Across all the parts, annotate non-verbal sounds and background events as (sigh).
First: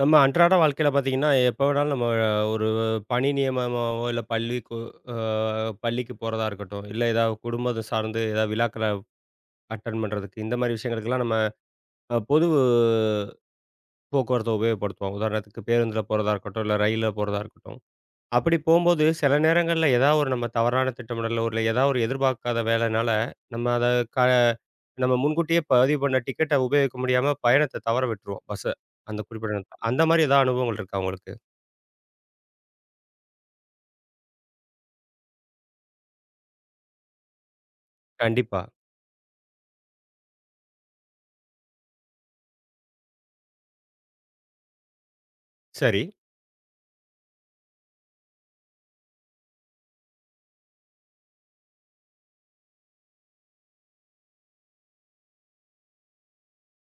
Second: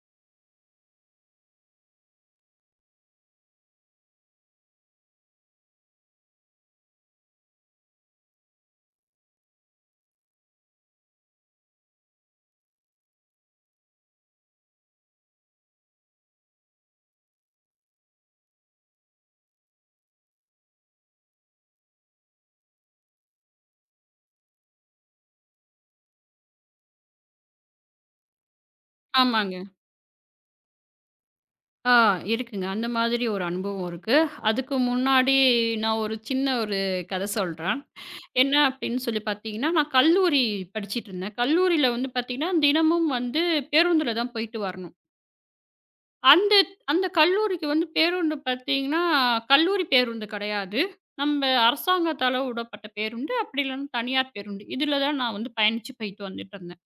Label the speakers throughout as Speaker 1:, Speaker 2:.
Speaker 1: நம்ம அன்றாட வாழ்க்கையில பார்த்தீங்கன்னா, எப்ப வேணாலும் நம்ம ஒரு பணி நியமனமாவோ, இல்ல அ பள்ளிக்கு போறதா இருக்கட்டும், இல்ல ஏதாவது குடும்பத்த சார்ந்து ஏதாவது விழாக்கள அட்டெண்ட் பண்றதுக்கு, இந்த மாரி விஷயங்களுக்கெல்லாம் நம்ம பொது போக்குவரத்த உபயோகப்படுத்துவோம். உதாரணத்துக்கு பேருந்துல போறதா இருக்கட்டும், இல்ல ரயில்ல போறதா இருக்கட்டும். அப்படி போம்போது சில நேரங்கள்ல ஏதாவது ஒரு நம்ம தவறான திட்டமிடலோ, இல்ல ஏதாவது ஒரு எதிர்பார்க்காத வேலைனால, நம்ம அத க நம்ம முன்கூட்டியே பதிவு பண்ண டிக்கெட்ட உபயோகிக்க முடியாம பயணத்த தவற விட்டுருவோம், பஸ்ஸ. அந்த குறிப்பிட்ட
Speaker 2: ஆமாங்க.
Speaker 1: நேரத்துல. அந்த மாரி ஏதாவது அனுபவங்கள் இருக்கா உங்களுக்கு?
Speaker 2: ஆ இருக்குங்க. அந்த மாதிரி ஒரு அனுபவம் இருக்கு. அதுக்கு முன்னாடி நான் ஒரு சின்ன கதை சொல்றேன். என்ன
Speaker 1: கண்டிப்பா.
Speaker 2: அப்படின்னு சொல்லி பார்த்தீங்கன்னா, நான் கல்லூரி படிச்சிட்டுருந்தேன். கல்லூரியில வந்து பார்த்தீங்கன்னா, தினமும் வந்து பேருந்துல தான் போயிட்டு வரணும்.
Speaker 1: சரி.
Speaker 2: அந்த அந்த கல்லூரிக்கு வந்து பேருந்து பார்த்தீங்கன்னா, கல்லூரி பேருந்து கெடையாது. நம்ப அரசாங்கத்தால விடப்பட்ட பேருந்து, அப்படி இல்லன்னா தனியார் பேருந்து. இதுல தான் நான் வந்து பயணிச்சு போயிட்டு வந்துட்டுருந்தேன்.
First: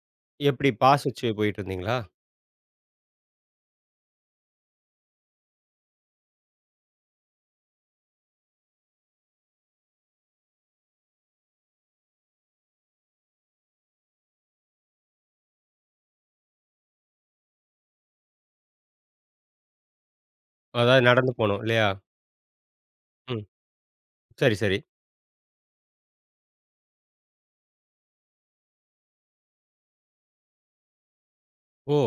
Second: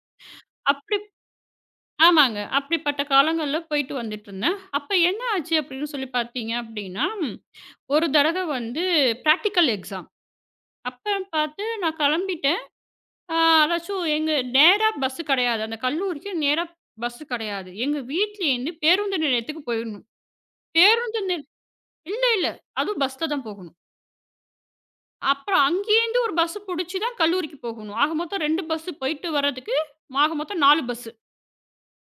Speaker 1: எப்படி
Speaker 2: அப்படி
Speaker 1: பாஸ் வச்சு போயிட்டுருந்தீங்களா?
Speaker 2: ஆமாங்க. அப்படிப்பட்ட காலங்கள்ல போயிட்டு வந்துட்டுருந்தேன். அப்ப என்ன ஆச்சு அப்படின்னு சொல்லி பார்த்தீங்க அப்படின்னா, ஒரு தடவ வந்து பிராக்டிகல் எக்ஸாம். அப்ப பார்த்து நான் கிளம்பிட்டேன். அ அதாச்சும் எங்க நேரா பஸ்ஸு கிடையாது. அந்த கல்லூரிக்கு நேரா பஸ்ஸு கிடையாது. எங்க வீட்லேருந்து பேருந்து நிலையத்துக்கு போயிடணும்.
Speaker 1: அதாவது
Speaker 2: பேருந்து
Speaker 1: நடந்து
Speaker 2: நில்
Speaker 1: போணும் இல்லையா?
Speaker 2: இல்ல, இல்ல. அதுவும் பஸ்ல
Speaker 1: ம்.
Speaker 2: தான் போகணும்.
Speaker 1: சரி, சரி.
Speaker 2: அப்புறம் அங்கேருந்து ஒரு பஸ்ஸு புடிச்சு தான் கல்லூரிக்கு போகணும். ஆக மொத்தம் 2 பஸ்ஸு போயிட்டு வர்றதுக்கு ஆக மொத்தம் 4 பஸ்ஸு.
Speaker 1: ஓ!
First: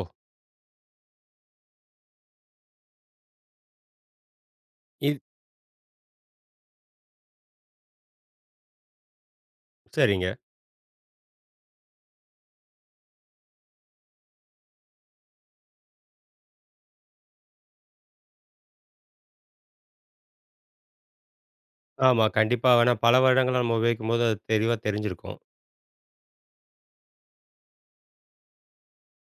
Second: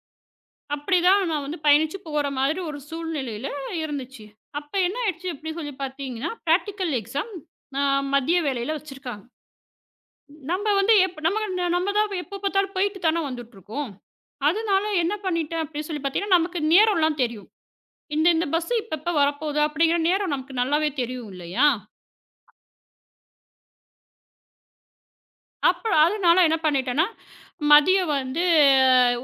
Speaker 2: அப்படிதான் நான் வந்து பயணிச்சு போற மாதிரி ஒரு சூழ்நிலையில இருந்துச்சு. அப்ப என்ன
Speaker 1: இத்
Speaker 2: ஆயிடுச்சு அப்படி சொல்லி பார்த்தீங்கன்னா, பிராக்டிகல் எக்ஸாம் அ மதிய வேளையில வச்சிருக்காங்க.
Speaker 1: சரிங்க.
Speaker 2: நம்ம வந்து எப் நம்ம நம்ம தான் எப்போ பார்த்தாலும் போயிட்டு தானே வந்துட்டுருக்கோம். அதனால என்ன பண்ணிட்டேன் அப்படின்னு சொல்லி பார்த்தீங்கன்னா, நமக்கு நேரம்லாம் தெரியும். இந்த இந்த பஸ் இப்பப்ப வரப்போகுது அப்படிங்கிற நேரம் நமக்கு நல்லாவே தெரியும் இல்லையா?
Speaker 1: ஆமா. கண்டிப்பா வேணா பல வருடங்களா நம்ம உபயோகிக்கும்போது அது தெளிவா தெரிஞ்சிருக்கும்.
Speaker 2: அப்புறம் அதனால என்ன பண்ணிட்டேன்னா, மதியம் வந்து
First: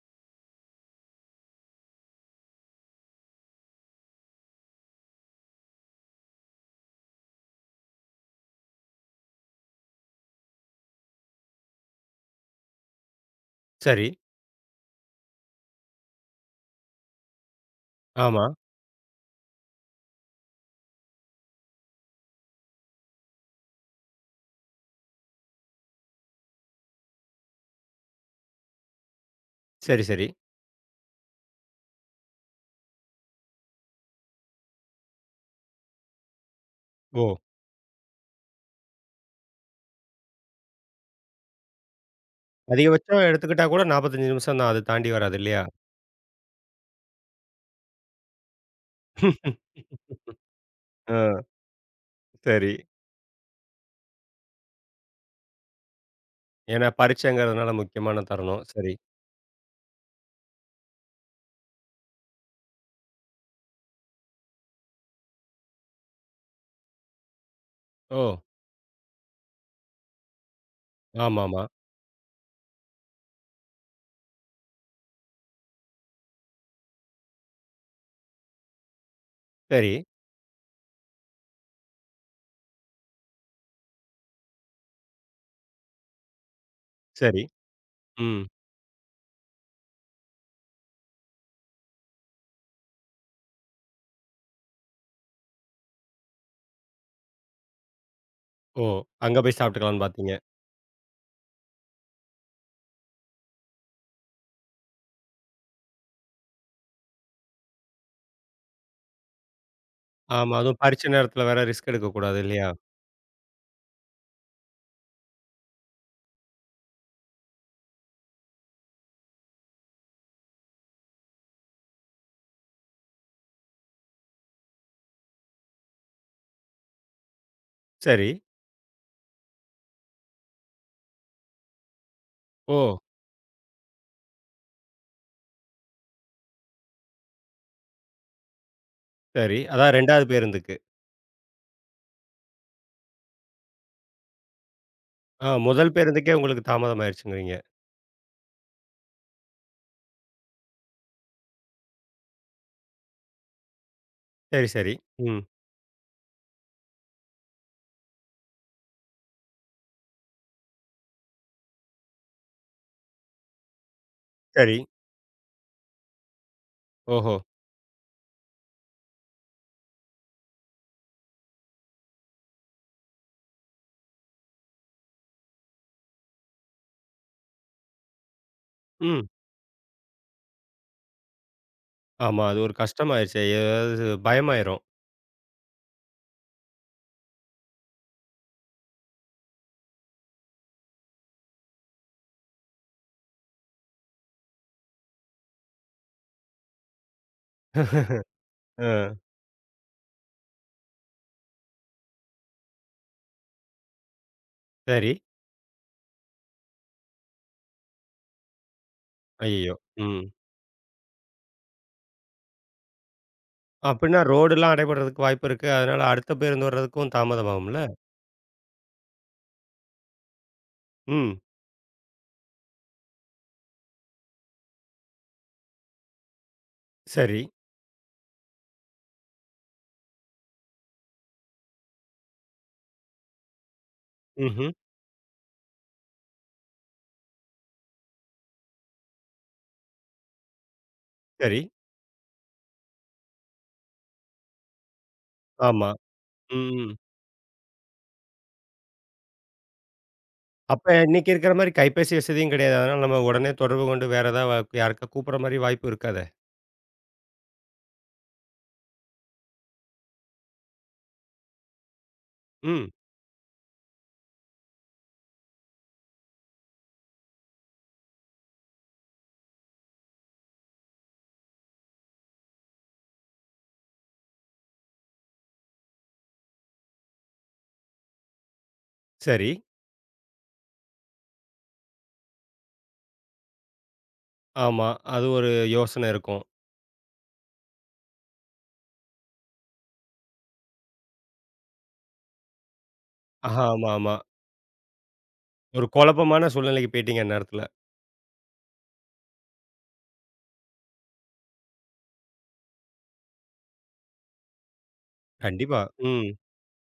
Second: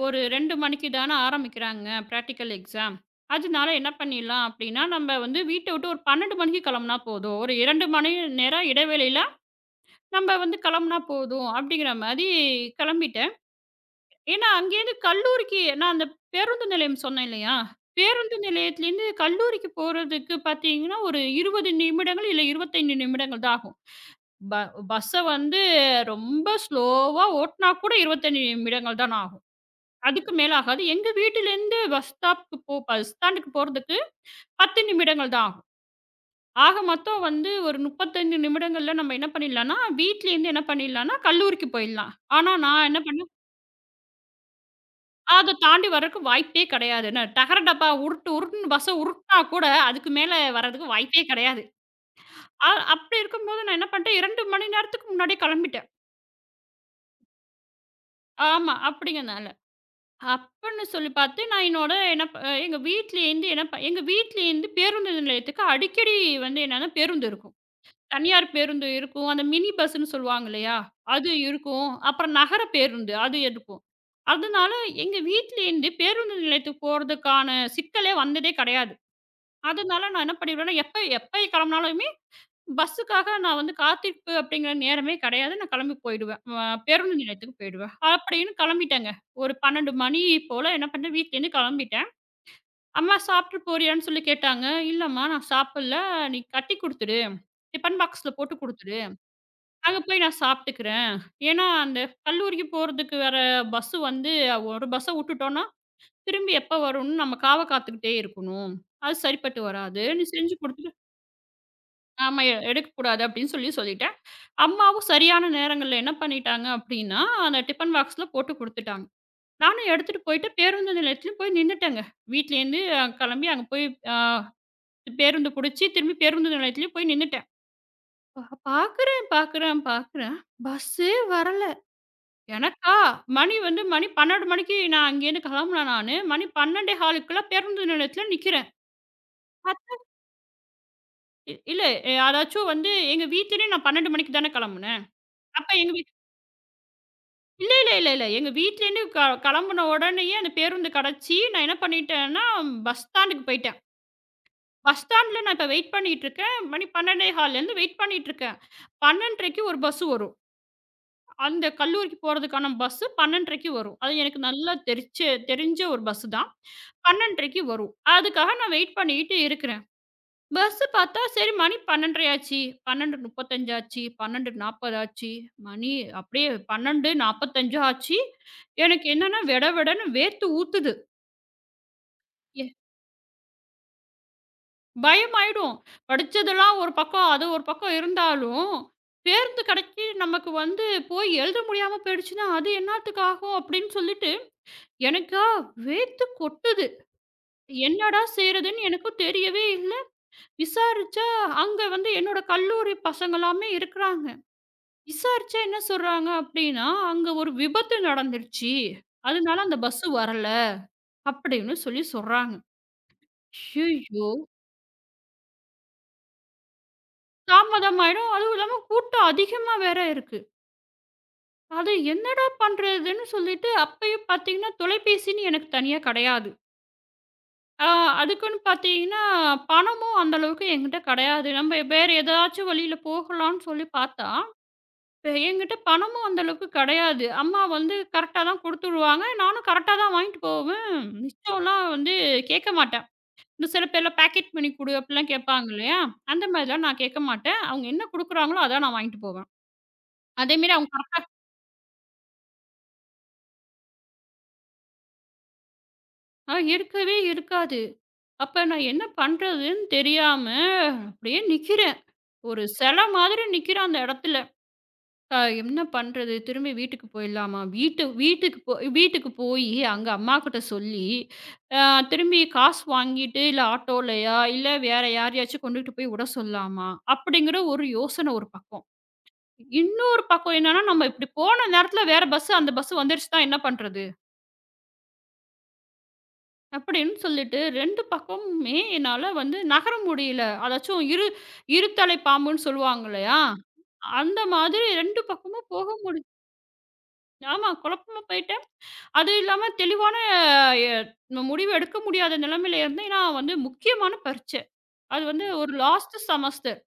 Speaker 2: ஒரு 2 மணிக்கு தானே ஆரம்பிக்கிறாங்க பிராக்டிக்கல் எக்ஸாம். அதனால என்ன பண்ணிடலாம் அப்படின்னா, நம்ம வந்து வீட்ட விட்டு ஒரு 12 மணிக்கு கிளம்புனா போதும். ஒரு 2 மணி நேரம் இடைவேளையில நம்ம வந்து கிளம்புனா போதும் அப்படிங்கிற மாரி கிளம்பிட்டேன்.
Speaker 1: சரி.
Speaker 2: ஏன்னா அங்கேருந்து கல்லூரிக்கு நான் அந்த பேருந்து நிலையம் சொன்னேன் இல்லையா? பேருந்து
Speaker 1: ஆமா.
Speaker 2: நிலையத்திலேருந்து கல்லூரிக்கு போறதுக்கு பார்த்தீங்கன்னா, ஒரு 20 நிமிடங்கள் இல்ல 25 நிமிடங்கள் தான் ஆகும். ப பஸ்ஸ வந்து ரொம்ப ஸ்லோவா ஓட்டுனா கூட 25 நிமிடங்கள் தான் ஆகும்.
Speaker 1: சரி, சரி.
Speaker 2: அதுக்கு மேல ஆகாது. எங்க வீட்டிலேருந்து பஸ் ஸ்டாப்க்கு போ பஸ் ஸ்டாண்டுக்கு போறதுக்கு 10 நிமிடங்கள் தான் ஆகும். ஆக மொத்தம்
Speaker 1: ஓ!
Speaker 2: வந்து ஒரு 35 நிமிடங்கள்ல நம்ம என்ன பண்ணிடலாம்னா, வீட்லேருந்து என்ன பண்ணிடலாம்னா, கல்லூரிக்கு போயிடலாம். ஆனா நான் என்ன
Speaker 1: அதிகபட்சம்
Speaker 2: பண்ணேன்,
Speaker 1: எடுத்துக்கிட்டா கூட 45 நிமிஷம் தான். அது தாண்டி வராது
Speaker 2: அத
Speaker 1: இல்லையா?
Speaker 2: தாண்டி வர்றதுக்கு வாய்ப்பே கிடையாது. என்ன டகர டப்பா உருட்டு உருட்டுன்னு பஸ்ஸ உருட்டுனா கூட
Speaker 1: (laughs)
Speaker 2: அதுக்கு மேல வர்றதுக்கு
Speaker 1: ஆ
Speaker 2: வாய்ப்பே கிடையாது.
Speaker 1: சரி.
Speaker 2: அப்படி இருக்கும்போது நான் என்ன பண்ணிட்டேன், 2 மணி நேரத்துக்கு முன்னாடியே கிளம்பிட்டேன்.
Speaker 1: ஏன்னா பரீட்சைங்கிறதுனால முக்கியமான தருணம்.
Speaker 2: ஆமா,
Speaker 1: சரி.
Speaker 2: அப்படிங்கிறனால அப்பன்னு சொல்லி பார்த்து நான் என்னோட என்ன ப எங்க வீட்லேருந்து என்ன ப எங்க வீட்லேருந்து பேருந்து நிலையத்துக்கு அடிக்கடி வந்து என்னன்னா பேருந்து இருக்கும்.
Speaker 1: ஓ!
Speaker 2: தனியார் பேருந்து இருக்கும். அந்த மினி பஸ்ன்னு சொல்லுவாங்க இல்லையா? அது
Speaker 1: ஆமாமா.
Speaker 2: இருக்கும். அப்புறம் நகர பேருந்து அது இருக்கும். அதனால எங்க வீட்லேருந்து பேருந்து நிலையத்துக்கு போறதுக்கான சிக்கலே வந்ததே கிடையாது.
Speaker 1: சரி,
Speaker 2: அதனால நான் என்ன பண்ணிடுவேன்னா, எப்ப எப்ப கிளம்புனாலுமே பஸ்ஸுக்காக நான் வந்து காத்திருப்பு அப்படிங்கிற நேரமே கிடையாது. நான் கிளம்பி போயிடுவேன். பேருந்து
Speaker 1: சரி.
Speaker 2: நிலையத்துக்கு போயிடுவேன்.
Speaker 1: ம்.
Speaker 2: அப்படின்னு கிளம்பிட்டேங்க. ஒரு 12 மணி போல என்ன பண்ணேன், வீட்லேருந்து கிளம்பிட்டேன். அம்மா சாப்பிட்டு போறியான்னு சொல்லி கேட்டாங்க. இல்லம்மா நான் சாப்பிடல. நீ கட்டி குடுத்துடு. டிஃபன் பாக்ஸ்ல போட்டு
Speaker 1: ஓ!
Speaker 2: குடுத்துடு.
Speaker 1: அங்க போய்
Speaker 2: அங்க
Speaker 1: சாப்பிட்டுக்கலாம்ன்னு
Speaker 2: போய்
Speaker 1: பார்த்தீங்க.
Speaker 2: நான் சாப்பிட்டுக்கிறேன். ஏன்னா அந்த கல்லூரிக்கு போறதுக்கு வர பஸ் வந்து ஒரு பஸ்ஸ விட்டுட்டோம்னா, திரும்பி எப்ப வரும்னு நம்ம காத்துக்கிட்டே இருக்கணும். அது சரிப்பட்டு வராது. நீ
Speaker 1: ஆமா.
Speaker 2: செஞ்சு
Speaker 1: அதுவும்
Speaker 2: குடுத்துட்டு
Speaker 1: பரீட்சை நேரத்தில வேற ரிஸ்க் எடுக்கக்கூடாது
Speaker 2: ஆமா
Speaker 1: இல்லையா?
Speaker 2: எடுக்கக்கூடாது அப்படின்னு சொல்லி சொல்லிட்டேன். அம்மாவும் சரியான நேரங்கள்ல என்ன பண்ணிட்டாங்க அப்படின்னா, அந்த டிஃபன் பாக்ஸ்ல போட்டு குடுத்துட்டாங்க. நானும் எடுத்துட்டு போயிட்டு பேருந்து நிலையத்திலும் போய் நின்னுட்டேங்க. வீட்லேருந்து கெளம்பி அங்க போய் அ பேருந்து புடிச்சு திரும்பி பேருந்து நிலையத்திலயும் போய் நின்னுட்டேன்.
Speaker 1: சரி.
Speaker 2: பா பாக்குறேன், பாக்குறேன், பாக்குறேன் பஸ்ஸே வரல. எனக்கா
Speaker 1: ஓ!
Speaker 2: மணி வந்து மணி 12 மணிக்கு நான் அங்கேருந்து கெளம்புனேன் நானு. மணி 12:15க்குள்ள பேருந்து நிலையத்தில நிக்கிறேன்.
Speaker 1: சரி.
Speaker 2: பத்
Speaker 1: அதான் 2வது பேருந்துக்கு.
Speaker 2: இல்ல அதாச்சும் வந்து எங்க வீட்லருந்து நான் 12 மணிக்கு தானே கெளம்புனேன்.
Speaker 1: ஆ
Speaker 2: அப்ப எங்க
Speaker 1: முதல்
Speaker 2: வீ
Speaker 1: பேருந்துக்கே உங்களுக்கு தாமதம் ஆயிருச்சுங்கிறீங்க.
Speaker 2: இல்ல, இல்ல, இல்ல, இல்ல. எங்க வீட்லேருந்து கெளம்புன உடனேயே அந்த பேருந்து கெடச்சு, நான் என்ன பண்ணிட்டேன்னா, பஸ் ஸ்டாண்டுக்கு போயிட்டேன்.
Speaker 1: சரி, சரி.
Speaker 2: பஸ்
Speaker 1: ம்.
Speaker 2: ஸ்டாண்ட்ல நான் இப்ப வெயிட் பண்ணிட்டுருக்கேன். மணி 12:15லேருந்து வெயிட் பண்ணிட்டுருக்கேன். 12:30க்கு ஒரு பஸ் வரும். அந்த கல்லூரிக்கு போறதுக்கான பஸ்ஸு 12:30க்கு வரும். அது எனக்கு நல்லா
Speaker 1: சரி.
Speaker 2: தெரிச்ச தெரிஞ்ச ஒரு பஸ்ஸு தான்.
Speaker 1: ஓஹோ!
Speaker 2: 12:30க்கு வரும். அதுக்காக நான் வெயிட் பண்ணிட்டு இருக்கிறேன். பஸ்ஸு பார்த்தா சரி மணி 12:30 ஆச்சு. 12:35 ஆச்சு. 12:40 ஆச்சு. மணி அப்படியே 12:45 ஆச்சு. எனக்கு
Speaker 1: ம்.
Speaker 2: என்னன்னா வெட வெடன்னு வேர்த்து ஊத்துது.
Speaker 1: ஆமா. அது
Speaker 2: எ
Speaker 1: ஒரு கஷ்டமாயிருச்சே! ஏதாவது பயமாயிரும்.
Speaker 2: பயமாயிடும். படிச்சதெல்லாம் ஒரு பக்கம், அது ஒரு பக்கம் இருந்தாலும், பேருந்து கிடைச்சு நமக்கு வந்து போய் எழுத முடியாம போயிடுச்சுன்னா, அது என்னாத்துக்கு ஆகும் அப்படின்னு சொல்லிட்டு, எனக்கா வேர்த்து கொட்டுது. என்னடா செய்றதுன்னு
Speaker 1: ஆ.
Speaker 2: எனக்கும் தெரியவே இல்ல. விசாரிச்சா, அங்க வந்து என்னோட கல்லூரி பசங்களாமே இருக்கிறாங்க.
Speaker 1: சரி.
Speaker 2: விசாரிச்சா என்ன சொல்றாங்க அப்படின்னா, "அங்க ஒரு விபத்து நடந்துருச்சு. அதனால
Speaker 1: ஐயய்யோ!
Speaker 2: அந்த பஸ்
Speaker 1: ம்.
Speaker 2: வரல" அப்படின்னு சொல்லி சொல்றாங்க.
Speaker 1: அப்பிடின்னா
Speaker 2: ஐயையோ!
Speaker 1: ரோடுலாம் அடைபடுறதுக்கு வாய்ப்பு இருக்கு. அதனால அடுத்த பேருந்து வர்றதுக்கும் தாமதமாகும்ல?
Speaker 2: தாமதமாயிடும். அதுவும் இல்லாம கூட்டம் அதிகமா வேற இருக்கு.
Speaker 1: ம்.
Speaker 2: அது என்னடா பண்றதுன்னு சொல்லிட்டு அப்பயும் பார்த்தீங்கன்னா, தொலைபேசின்னு எனக்கு தனியா கிடையாது.
Speaker 1: சரி.
Speaker 2: ஆ அதுக்குன்னு பார்த்தீங்கன்னா, பணமும் அந்த அளவுக்கு என்கிட்ட கிடையாது. நம்ம வேற ஏதாச்சும் வழியில போகலான்னு சொல்லி பார்த்தா
Speaker 1: ம்ஹ்ம்.
Speaker 2: இப்ப என்கிட்ட பணமும் அந்த அளவுக்கு கிடையாது. அம்மா வந்து கரெக்ட்டா தான் குடுத்துடுவாங்க. நானும் கரெக்ட்டா தான் வாங்கிட்டு போவேன்.
Speaker 1: சரி.
Speaker 2: மிச்சம்லாம் வந்து கேட்க மாட்டேன். இன்னும் சில பேர்லாம் பேக்கெட் பண்ணி குடு அப்படிலாம் கேட்பாங்க
Speaker 1: ஆமா.
Speaker 2: இல்லையா? அந்த
Speaker 1: ம்,
Speaker 2: மாதிரிலாம்
Speaker 1: ம்.
Speaker 2: நான் கேட்க மாட்டேன். அவங்க என்ன குடுக்குறாங்களோ அதான் நான் வாங்கிட்டு போவேன். அதேமாரி அவங்க
Speaker 1: அப்ப
Speaker 2: கரெக்ட்டா
Speaker 1: இன்னைக்கு இருக்கிறமாரி கைபேசி வசதியும் கிடையாது. அதனால நம்ம உடனே தொடர்பு கொண்டு வேற ஏதாவது யாருக்கா கூப்புட்றமாரி வாய்ப்பு இருக்காதே!
Speaker 2: ஆ இருக்கவே இருக்காது. அப்ப நான் என்ன பண்றதுன்னு தெரியாம அப்படியே நிக்கிறேன். ஒரு
Speaker 1: ம்.
Speaker 2: செல மாதிரி நிக்கிறேன் அந்த இடத்துல. என்ன பண்றது? திரும்பி வீட்டுக்கு போயிடலாமா? வீட்டுக்கு போயி, அங்க அம்மாகிட்ட சொல்லி, அ திரும்பி காசு வாங்கிட்டு, இல்ல ஆட்டோலயா, இல்ல வேற யாரையாச்சும் கொண்டுட்டு போய் விட சொல்லலாமா? அப்படிங்கிற ஒரு யோசனை ஒரு பக்கம்.
Speaker 1: சரி.
Speaker 2: இன்னொரு பக்கம் என்னன்னா, நம்ம இப்படி போன நேரத்துல வேற பஸ் அந்த பஸ் வந்துருச்சுன்னா என்ன பண்றது?
Speaker 1: ஆமா. அது ஒரு யோசனை இருக்கும்.
Speaker 2: அப்படின்னு சொல்லிட்டு 2 பக்கமுமே என்னால வந்து நகர முடியல. அதாச்சும் இருதலை பாம்புன்னு சொல்லுவாங்க இல்லையா?
Speaker 1: ஆஹா, ஆமா, ஆமா.
Speaker 2: அந்த மாதிரி 2 பக்கமும்
Speaker 1: ஒரு
Speaker 2: போக
Speaker 1: குழப்பமான சூழ்நிலைக்கு போயிட்டீங்க அந்நேரத்துல.
Speaker 2: ஆமா குழப்பமா போயிட்டேன். அது இல்லாம தெளிவான எ முடிவு எடுக்க முடியாத நிலைமையில இருந்தேன். ஏன்னா வந்து முக்கியமான பரீட்சை. அது வந்து ஒரு
Speaker 1: கண்டிப்பா.
Speaker 2: லாஸ்ட்
Speaker 1: ம்.
Speaker 2: செமஸ்டர்.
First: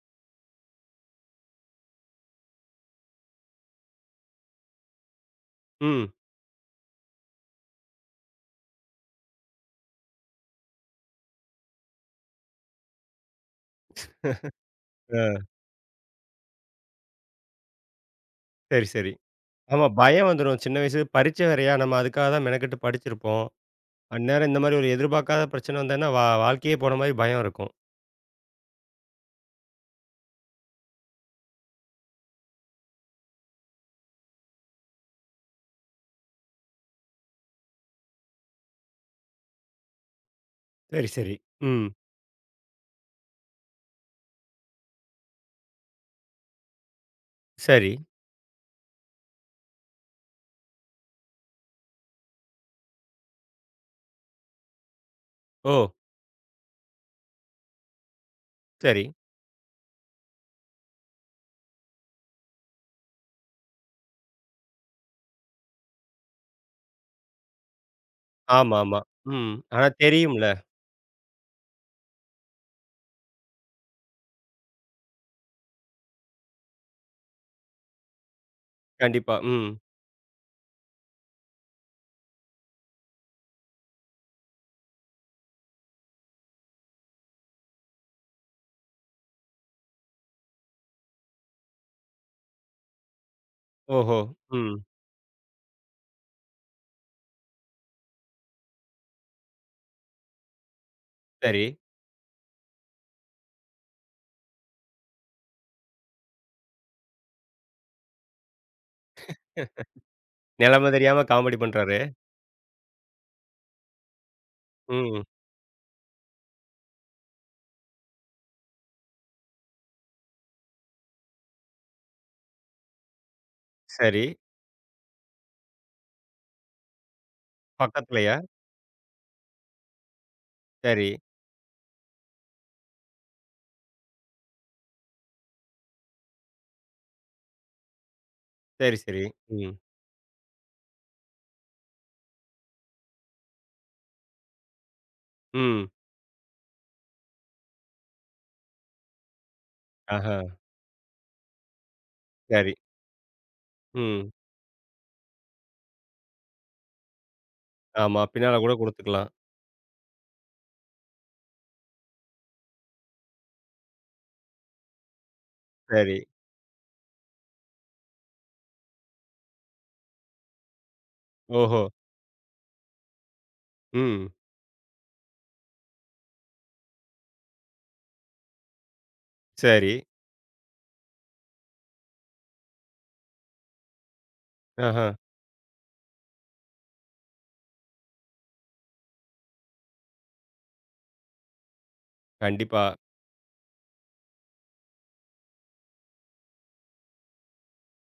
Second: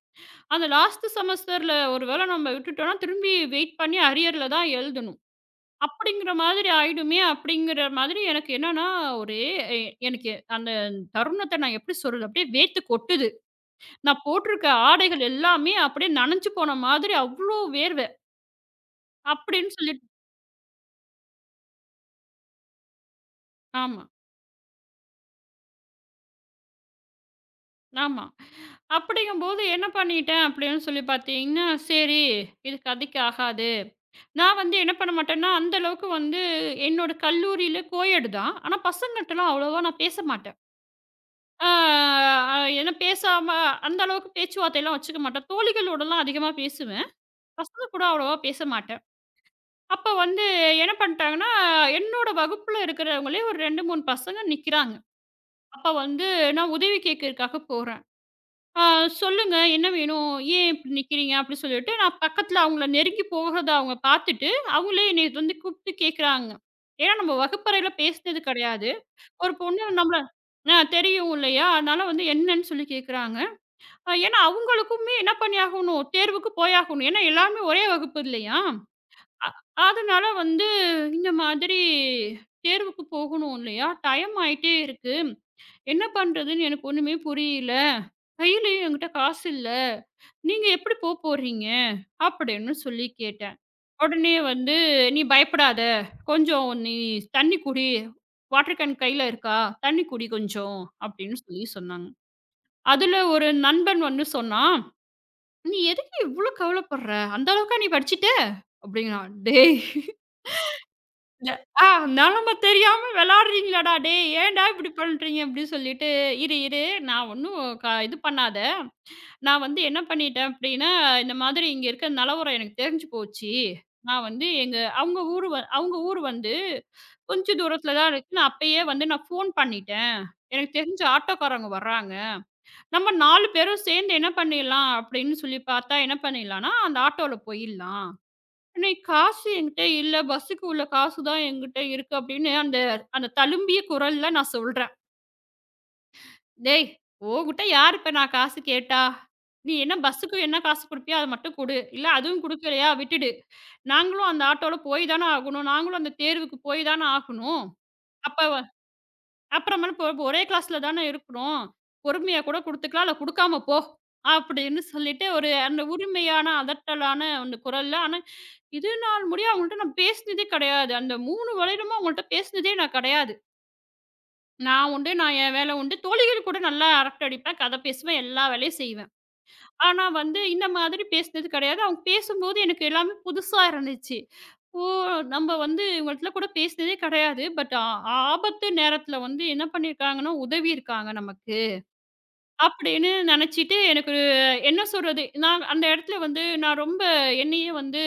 Speaker 2: அந்த லாஸ்ட் செமஸ்டர்ல ஒரு வேள நம்ம விட்டுட்டோம்னா, திரும்பி வெயிட் பண்ணி அரியர்ல தான் எழுதணும்.
Speaker 1: ம்.
Speaker 2: அப்படிங்கிற மாதிரி ஆயிடுமே அப்படிங்கிற மாதிரி எனக்கு என்னன்னா, ஒரே எ எனக்கு அந்த தருணத்த நான் எப்படி சொல்றது? அப்படியே வேர்த்து கொட்டுது. நான் போட்டிருக்க ஆடைகள்
Speaker 1: அ
Speaker 2: எல்லாமே அப்படியே நனைஞ்சு போன மாதிரி அவ்ளோ வேர்வை
Speaker 1: சரி, சரி.
Speaker 2: அப்படின்னு
Speaker 1: ஆமா
Speaker 2: சொல்லிட்டு
Speaker 1: பயம் வந்துரும். சின்ன வயசு பரீட்சை வேறயா, நம்ம அதுக்காக தான் மெனக்கெட்டு படிச்சிருப்போம்.
Speaker 2: ஆமா.
Speaker 1: அந்நேரம் இந்த மாரி ஒரு எதிர்பார்க்காத பிரச்சனை வந்ததுன்னா, வாழ்க்கையே போன மாரி பயம் இருக்கும்.
Speaker 2: ஆமா. அப்படிங்கும்போது என்ன பண்ணிட்டேன் அப்படின்னு சொல்லி பார்த்தீங்கன்னா, சரி இது கதைக்கு ஆகாது. நான் வந்து என்ன பண்ண மாட்டேன்னா, அந்த அளவுக்கு வந்து என்னோட கல்லூரியில கோஎட் தான். ஆனா பசங்கட்டலாம் அவ்வளவா நான் பேச மாட்டேன்.
Speaker 1: சரி, சரி. ம்.
Speaker 2: ஆ ஏன்னா பேசாம அந்த அளவுக்கு பேச்சுவார்த்தைலாம் வச்சுக்க மாட்டேன். தோழிகளோடலாம் அதிகமா பேசுவேன். பசங்க
Speaker 1: சரி.
Speaker 2: கூட அவ்வளவா பேச மாட்டேன். அப்ப வந்து என்ன பண்ணிட்டாங்கன்னா, என்னோட வகுப்புல இருக்கிறவங்களே ஒரு 2, 3 பசங்க நிக்கிறாங்க.
Speaker 1: ஓ!
Speaker 2: அப்ப வந்து நான் உதவி கேட்கறதுக்காக போறேன். ஆ
Speaker 1: சரி.
Speaker 2: சொல்லுங்க. என்ன வேணும்? ஏன் இப்படி நிக்கிறீங்க? அப்படி சொல்லிட்டு, நான் பக்கத்துல அவங்கள நெருங்கி போகறத அவங்க பார்த்துட்டு, அவங்களே என்னைய வந்து கூப்பிட்டு கேட்குறாங்க. ஏன்னா நம்ம வகுப்பறையில பேசினது கிடையாது.
Speaker 1: ஆமாமா.
Speaker 2: ஒரு
Speaker 1: ம்.
Speaker 2: பொண்ணு
Speaker 1: ஆனா
Speaker 2: நம்மள
Speaker 1: தெரியும்ல.
Speaker 2: தெரியும் இல்லையா? அதனால வந்து என்னன்னு சொல்லி கேட்குறாங்க. ஏன்னா அவங்களுக்குமே என்ன பண்ணியாகணும், தேர்வுக்கு போயாகணும். ஏன்னா எல்லாருமே ஒரே வகுப்பு இல்லையா?
Speaker 1: கண்டிப்பா. ம்.
Speaker 2: அதனால வந்து இந்த மாதிரி தேர்வுக்கு போகணும் இல்லையா? டைம் ஆயிட்டே இருக்கு. என்ன பண்றதுன்னு எனக்கு ஒண்ணுமே புரியல. கையிலயும் என்கிட்ட காசு இல்ல. நீங்க எப்படி போப்போறீங்க? அப்படின்னு சொல்லி கேட்டேன்.
Speaker 1: ஓஹோ!
Speaker 2: உடனே
Speaker 1: ம்.
Speaker 2: வந்து, "நீ பயப்படாத. கொஞ்சம் நீ தண்ணி குடி. வாட்டர் கேன் கையில இருக்கா? தண்ணி குடி கொஞ்சம்." அப்படின்னு
Speaker 1: சரி.
Speaker 2: சொல்லி சொன்னாங்க. அதுல ஒரு நண்பன் வந்து சொன்னான், "நீ எதுக்கு இவ்ளோ கவலைப்படுற? அந்த அளவுக்கா நீ படிச்சுட்ட?" அப்படிங்கிறான். டேய்!
Speaker 1: நிலைமை தெரியாம
Speaker 2: இல்ல.
Speaker 1: காமெடி
Speaker 2: ஆ
Speaker 1: பண்றாரு.
Speaker 2: நெலம தெரியாம வெளாடுறீங்களாடா டேய்! ஏன்டா இப்படி
Speaker 1: ம்.
Speaker 2: பண்றீங்க? அப்படின்னு சொல்லிட்டு, இரு இரு நான் ஒண்ணும் இது பண்ணாத. நான் வந்து என்ன பண்ணிட்டேன் அப்படின்னா, இந்த மாதிரி இங்க இருக்க நெலவரம் எனக்கு தெரிஞ்சு போச்சு. நான்
Speaker 1: சரி.
Speaker 2: வந்து எங்க அவங்க ஊரு வந்து கொஞ்சம் தூரத்துல தான் இருக்கு.
Speaker 1: பக்கத்துலயா?
Speaker 2: நான் அப்பயே வந்து நான் ஃபோன் பண்ணிட்டேன். எனக்கு தெரிஞ்ச
Speaker 1: சரி.
Speaker 2: ஆட்டோக்காரங்க வர்றாங்க. நம்ம 4 பேரும் சேர்ந்து என்ன பண்ணிடலாம் அப்படின்னு சொல்லி பார்த்தா, என்ன பண்ணிடலாம்ன்னா, அந்த ஆட்டோல போயிடலாம்.
Speaker 1: சரி,
Speaker 2: அன்னைக்கு
Speaker 1: சரி.
Speaker 2: காசு
Speaker 1: ம்.
Speaker 2: என்கிட்ட இல்ல. பஸ்ஸுக்கு உள்ள காசு தான் என்கிட்ட இருக்கு அப்படின்னு அந்த அந்த தழும்பிய குரல்ல நான் சொல்றேன்.
Speaker 1: ம்.
Speaker 2: "டேய்! உன்கிட்ட யார் இப்ப நான் காசு கேட்டா? நீ என்ன
Speaker 1: ஆஹா.
Speaker 2: பஸ்ஸுக்கு என்ன காசு குடுப்பியோ அத மட்டும் குடு. இல்ல அதுவும்
Speaker 1: சரி.
Speaker 2: குடுக்கலையா விட்டுடு. நாங்களும்
Speaker 1: ம்.
Speaker 2: அந்த ஆட்டோல போய் தான ஆகணும். நாங்களும் அந்த தேர்வுக்கு போய் தான ஆகணும்.
Speaker 1: ஆமா.
Speaker 2: அப்ப
Speaker 1: பின்னால
Speaker 2: வ-
Speaker 1: கூட குடுத்துக்கலாம்.
Speaker 2: அப்புறமேல போ ஒரே கிளாஸ்ல தான இருக்கிறோம். பொறுமையா கூட குடுத்துக்கலாம். இல்ல குடுக்காம போ." அப்படின்னு சொல்லிட்டு ஒரு அந்த
Speaker 1: சரி.
Speaker 2: உரிமையான, அதட்டலான அந்த குரல்ல ஆனா இது நாள் முடிய அவங்கள்ட்ட நான் பேசினதே கிடையாது. அந்த 3
Speaker 1: ஓஹோ!
Speaker 2: வருடமா அவங்கள்ட்ட பேசினதே நான் கிடையாது.
Speaker 1: ம்.
Speaker 2: நான் உண்டு, நான் என் வேலை உண்டு. தோழிகள் கூட நல்லா அரட்டை அடிப்பேன், கதை பேசுவேன், எல்லா வேலையும் செய்வேன்.
Speaker 1: சரி.
Speaker 2: ஆனா வந்து இந்த மாதிரி பேசினது கிடையாது. அவங்க பேசும்போது எனக்கு எல்லாமே புதுசா இருந்துச்சு. ஓ!
Speaker 1: ஆஹா.
Speaker 2: நம்ம வந்து இவங்கள்ட்ட கூட பேசினதே கிடையாது. பட் ஆ ஆபத்து நேரத்தில வந்து என்ன பண்ணியிருக்காங்கன்னா, உதவி இருக்காங்க நமக்கு.
Speaker 1: கண்டிப்பா.
Speaker 2: அப்படின்னு நினைச்சிட்டு எனக்கு என்ன சொல்றது? நான் அந்த இடத்துல வந்து நான் ரொம்ப என்னையே வந்து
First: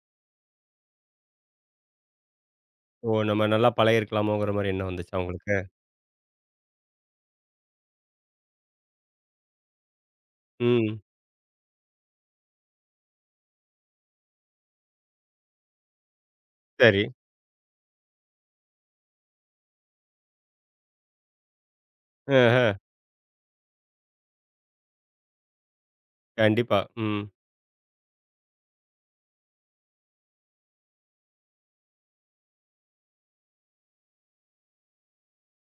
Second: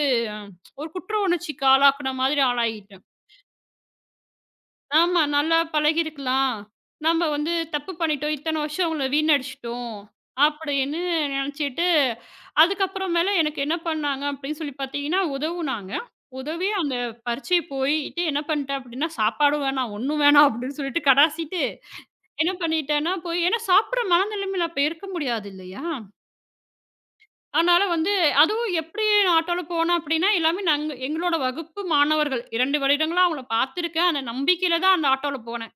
Speaker 2: ஒரு குற்ற உணர்ச்சிக்கு ஆளாக்குன மாதிரி ஆளாயிட்டேன்.
Speaker 1: ஓ! நம்ம நல்லா பழகியிருக்கலாமோங்கிற மாரி எண்ணம் வந்துச்சா
Speaker 2: ஆமா.
Speaker 1: உங்களுக்கு?
Speaker 2: நல்லா பழகியிருக்கலாம். நம்ம வந்து தப்பு பண்ணிட்டோம். இத்தன வருஷம் அவங்கள வீணடிச்சுட்டோம்.
Speaker 1: ம்.
Speaker 2: அப்படின்னு நெனச்சுட்டு, அதுக்கப்புறமேல எனக்கு என்ன பண்ணாங்க அப்படின்னு சொல்லி பார்த்தீங்கன்னா, உதவுனாங்க. உதவி அந்த
Speaker 1: சரி.
Speaker 2: பரீட்சை போயிட்டு என்ன பண்ணிட்டேன் அப்படின்னா, சாப்பாடும் வேணாம், ஒண்ணும் வேணாம் அப்படின்னு சொல்லிட்டு கடாசிட்டு என்ன
Speaker 1: அ
Speaker 2: பண்ணிட்டேன்னா, போய் ஏன்னா சாப்பிடுற மனநிலைமையில அப்ப இருக்க முடியாது இல்லையா?
Speaker 1: கண்டிப்பா. ம்.
Speaker 2: அதனால வந்து அதுவும் எப்படி நான் ஆட்டோல போனேன் அப்படின்னா, எல்லாமே நாங்க எங்களோட வகுப்பு மாணவர்கள். 2 வருடங்களா அவங்கள பார்த்துருக்கேன். அந்த நம்பிக்கையில தான் அந்த ஆட்டோல போனேன்.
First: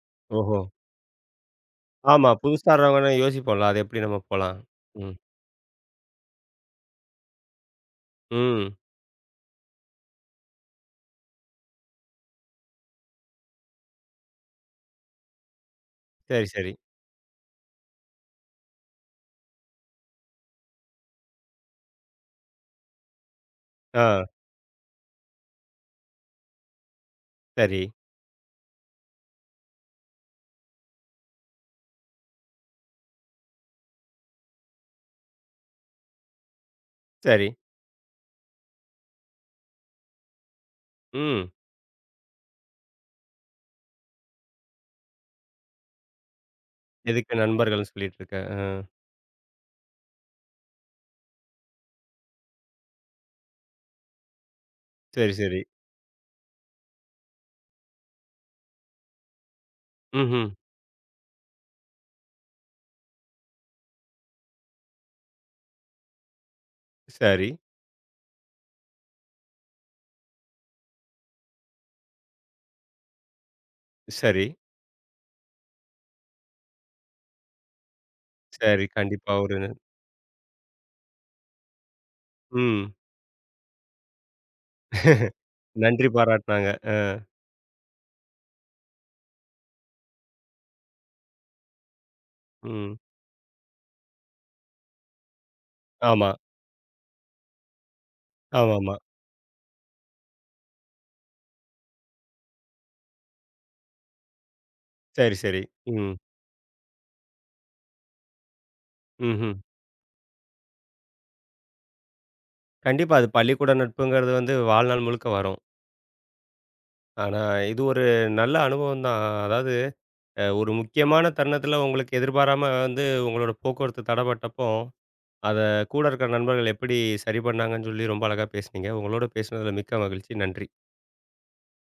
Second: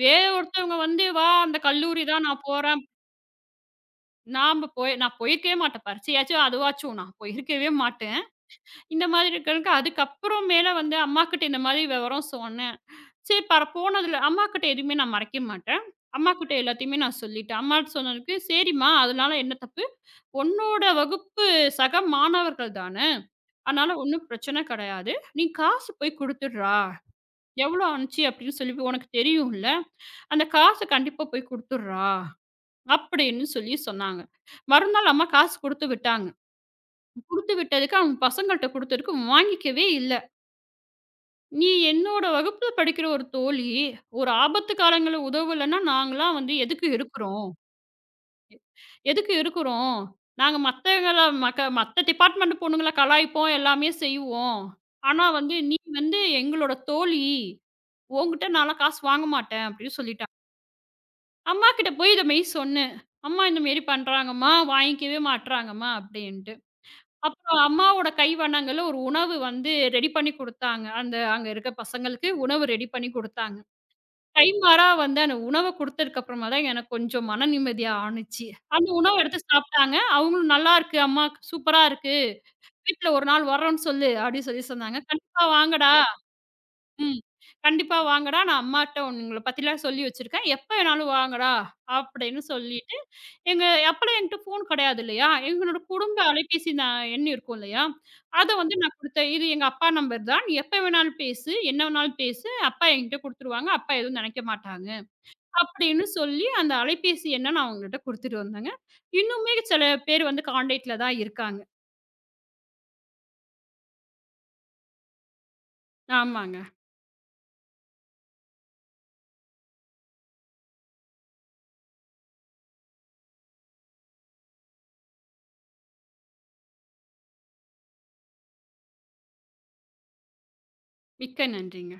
Speaker 2: வேற
Speaker 1: ஓஹோ!
Speaker 2: ஒருத்தவங்க வந்து, "வா அந்த கல்லூரி தான்
Speaker 1: ஆமா.
Speaker 2: நான்
Speaker 1: புதுசா
Speaker 2: போறேன்."
Speaker 1: வர்றவங்கன்னா யோசிப்போம்ல. அது எப்படி நம்ம போலாம்?
Speaker 2: நாம போய்
Speaker 1: ம்.
Speaker 2: நான் போயிருக்கவே மாட்டேன். பரீட்சையாச்சும் அதுவாச்சும் நான் போயிருக்கவே மாட்டேன்.
Speaker 1: ம்.
Speaker 2: இந்த மாதிரி இருக்கறதுக்கு அதுக்கப்புறம் மேல வந்து அம்மாகிட்ட இந்த மாதிரி விவரம் சொன்னேன். சரி பர போனதுல அம்மாகிட்ட எதுவுமே நான் மறைக்க மாட்டேன்.
Speaker 1: சரி,
Speaker 2: அம்மாகிட்ட
Speaker 1: சரி.
Speaker 2: எல்லாத்தையுமே நான் சொல்லிட்டேன். அம்மா சொன்னதுக்கு, "சரிம்மா அதனால என்ன தப்பு? உன்னோட வகுப்பு சக மாணவர்கள் தானே! அதனால
Speaker 1: ஆ.
Speaker 2: ஒண்ணும் பிரச்சனை கிடையாது. நீ காசு போய் குடுத்துடுறா.
Speaker 1: சரி,
Speaker 2: எவ்வளோ ஆனுச்சு அப்படின்னு சொல்லி உனக்கு தெரியும்ல. அந்த காசு கண்டிப்பா போய் குடுத்துடுறா." அப்படின்னு சொல்லி சொன்னாங்க. மறுநாள் அம்மா காசு குடுத்து விட்டாங்க.
Speaker 1: சரி.
Speaker 2: குடுத்து விட்டதுக்கு அவங்க பசங்கள்ட்ட குடுத்ததுக்கு வாங்கிக்கவே இல்ல.
Speaker 1: ம்.
Speaker 2: "நீ என்னோட வகுப்புல படிக்கிற ஒரு தோழி, ஒரு ஆபத்து காலங்கள்ல உதவலன்னா நாங்கலாம் வந்து எதுக்கு
Speaker 1: எதுக்கு
Speaker 2: இருக்கிறோம்?
Speaker 1: நண்பர்கள்னு சொல்லிட்டு இருக்க? அ.
Speaker 2: எதுக்கு இருக்கிறோம்? நாங்க மத்தவங்கள மத்த டிபார்ட்மெண்ட் பொண்ணுங்கள கலாய்ப்போம், எல்லாமே செய்வோம். ஆனா
Speaker 1: சரி,
Speaker 2: வந்து
Speaker 1: சரி.
Speaker 2: நீ வந்து எங்களோட தோழி. உன்கிட்ட நான்லாம் காசு வாங்க மாட்டேன்" அப்படின்னு சொல்லிட்டாங்க.
Speaker 1: ம்ஹ்ம்.
Speaker 2: அம்மாகிட்ட போய் இத மெய் சொன்னேன். "அம்மா இந்த மாரி பண்றாங்கம்மா, வாங்கிக்கவே மாட்றாங்கம்மா" அப்படின்ட்டு.
Speaker 1: சரி,
Speaker 2: அப்புறம் அம்மாவோட கைவண்ணங்கள்ல ஒரு உணவு வந்து ரெடி பண்ணி குடுத்தாங்க. அந்த அங்க இருக்க பசங்களுக்கு உணவு ரெடி பண்ணி குடுத்தாங்க.
Speaker 1: சரி,
Speaker 2: கைமாறா வந்து அந்த உணவ குடுத்ததுக்கு அப்புறமா தான் எனக்கு கொஞ்சம் மன நிம்மதியா ஆனுச்சு.
Speaker 1: சரி.
Speaker 2: அந்த உணவ
Speaker 1: கண்டிப்பா
Speaker 2: எடுத்து
Speaker 1: ஒரு
Speaker 2: சாப்ட்டாங்க. அவங்களும் "நல்லாருக்கு அம்மா, சூப்பரா இருக்கு.
Speaker 1: ம்.
Speaker 2: வீட்ல ஒரு நாள் வர்றோம்ன்னு சொல்லு" அப்டின்னு சொல்லி சொன்னாங்க. "கண்டிப்பா வாங்கடா"
Speaker 1: நன்றி பாராட்டுனாங்க.
Speaker 2: ம். "கண்டிப்பா வாங்கடா, நான் அம்மாட்ட உங்கள பத்திலாம் சொல்லி வச்சிருக்கேன். எப்ப வேணாலும் வாங்கடா" அப்படின்னு
Speaker 1: ம்.
Speaker 2: சொல்லிட்டு, எங்க அப்பலாம் என்கிட்ட ஃபோன் கிடையாது இல்லையா? எங்களோட குடும்ப
Speaker 1: ஆமா.
Speaker 2: அலைபேசி எண் இருக்கும் இல்லையா? அத வந்து
Speaker 1: ஆமாமா.
Speaker 2: நான் குடுத்தேன். "இது எங்க அப்பா நம்பர் தான். நீ எப்ப வேணாலும் பேசு, என்ன வேணாலும் பேசு. அப்பா என்கிட்ட குடுத்துருவாங்க. அப்பா எதுவும் நெனைக்க மாட்டாங்க"
Speaker 1: சரி, சரி.
Speaker 2: அப்படின்னு
Speaker 1: ம்.
Speaker 2: சொல்லி அந்த அலைபேசி எண்ண நான் அவங்கள்ட்ட குடுத்துட்டு வந்தேங்க.
Speaker 1: ம்ஹ்ம்.
Speaker 2: இன்னுமே சில பேர் வந்து கான்டாக்ட்ல தான் இருக்காங்க.
Speaker 1: கண்டிப்பா. அது பள்ளிக்கூட நட்புங்கிறது வந்து வாழ்நாள் முழுக்க வரும்.
Speaker 2: ஆமாங்க.
Speaker 1: ஆனா, இது ஒரு நல்ல அனுபவம் தான். அதாவது அ ஒரு முக்கியமான தருணத்தில உங்களுக்கு எதிர்பாராம வந்து உங்களோட போக்குவரத்து தடப்பட்டப்போ, அத கூட இருக்கிற நண்பர்கள் எப்படி சரி பண்ணாங்கன்னு சொல்லி ரொம்ப அழகா பேசுனீங்க. உங்களோட பேசினதில மிக்க மகிழ்ச்சி. நன்றி.
Speaker 2: மிக்க நன்றிங்க.